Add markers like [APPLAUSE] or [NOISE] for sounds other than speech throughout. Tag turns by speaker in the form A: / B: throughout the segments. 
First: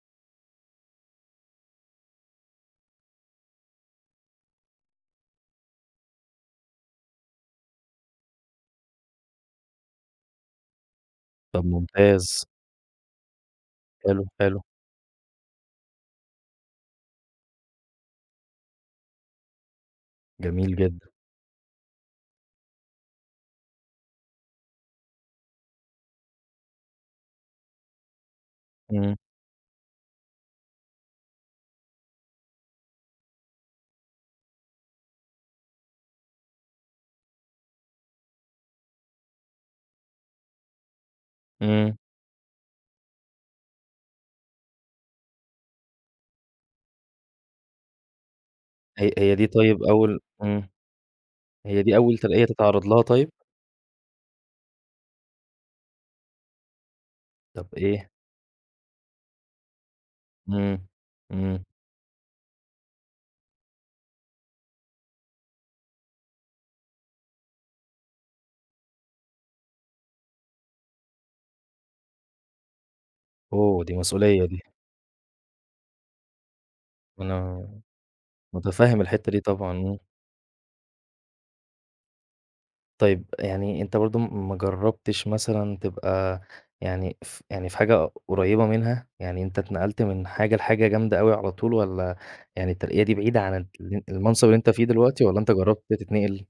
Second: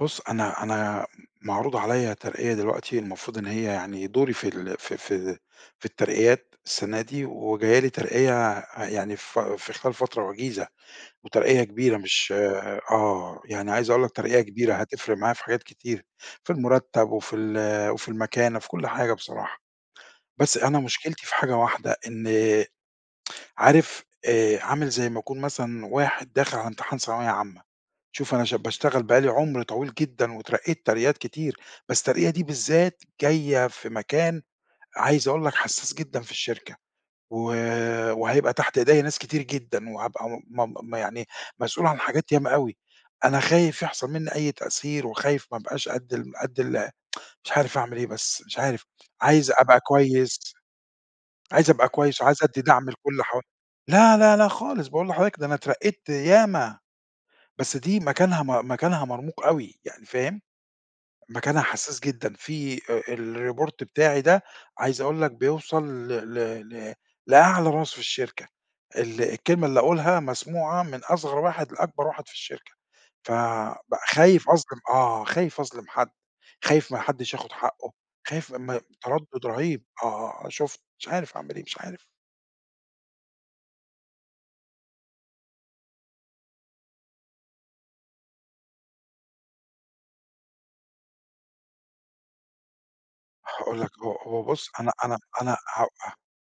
A: بُصّ أنا أنا معروض عليَّ ترقية دلوقتي المفروض إن هي يعني دوري في ال في في في الترقيات السنة دي، وجاية لي ترقية يعني في في خلال فترة وجيزة، وترقية
B: طب
A: كبيرة مش
B: ممتاز.
A: آه يعني عايز أقول لك
B: حلو،
A: ترقية
B: حلو.
A: كبيرة هتفرِق معايا في حاجات كتير، في المُرتّب وفي ال وفي المكانة في كلّ حاجة بصراحة، بس
B: جميل
A: أنا
B: جدًا.
A: مشكلتي في حاجة واحدة، إن عارف آآ عامل زي ما يكون مثلًا واحد داخل على امتحان ثانوية عامّة، شوف أنا ش باشتغل
B: إمم.
A: بقى لي عُمر طويل جدًا واترقيت ترقيات كتير، بس الترقية دي بالذات جاية في مكان عايز أقول لك حسّاس جدًا في الشركة، و وهيبقى تحت إيديّا ناس كتير جدًا وهابقى م مم يعني مسؤول
B: إمم.
A: عن حاجات ياما أوي، أنا خايف يحصل مني أي تأثير وخايف ما ابقاش قد الم قد ال [TSK] مش عارف أعمل إيه بس مش عارف،
B: ه هي دي
A: عايز أبقى
B: طيب أول
A: كويس
B: إمم،
A: عايز
B: هي
A: أبقى
B: دي أول
A: كويس وعايز
B: ترقية
A: أدّي
B: تتعرّض
A: دعم
B: لها
A: لكلّ
B: طيب؟
A: ح لا، لا، لا، خالص، باقول لحضرتك ده أنا اترقيت ياما،
B: طب
A: بس دي
B: إيه؟
A: مكانها م مكانها مرموق أوي، يعني فاهم؟
B: إمم،
A: مكانها
B: إمم.
A: حسّاس جدًا في أ الReport بتاعي ده، عايز أقول لك بيوصل ل ل ل لأعلى راس في الشركة، ال الكلمة اللي أقولها مسموعة من أصغر واحد لأكبر واحد في الشركة، ف
B: Oh،
A: ب
B: دي مسؤولية
A: خايف
B: دي.
A: أظلم آه، خايف أظلم حد، خايف ما حدّش ياخد
B: أنا
A: حقّه، خايف م ما
B: متَفَهّم الحتّة دي
A: تردُّد
B: طبعًا،
A: رهيب،
B: إمم.
A: آه شُفت، مش عارف أعمل إيه مش عارف.
B: طيب يعني أنت برضه م ما جرّبتش مثلًا تبقى يعني ف يعني في حاجة قريّبة منها؟ يعني أنت اتنقلت من حاجة لحاجة جامدة أوي على طول والّا، يعني الترقية دي بعيدة عن
A: هاقول لك، هو هو
B: ال-المنصب اللي
A: بُصّ
B: أنت فيه
A: أنا أنا
B: دلوقتي، والّا أنت
A: أنا ه
B: جرّبت
A: ه
B: تتنقل؟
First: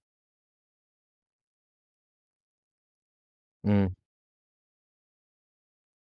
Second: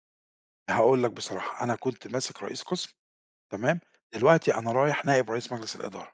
A: هاقول لك بصراحة، أنا كنت ماسك رئيس قسم، تمام،
B: إمم.
A: دلوقتي أنا رايح نائب رئيس مجلس الإدارة.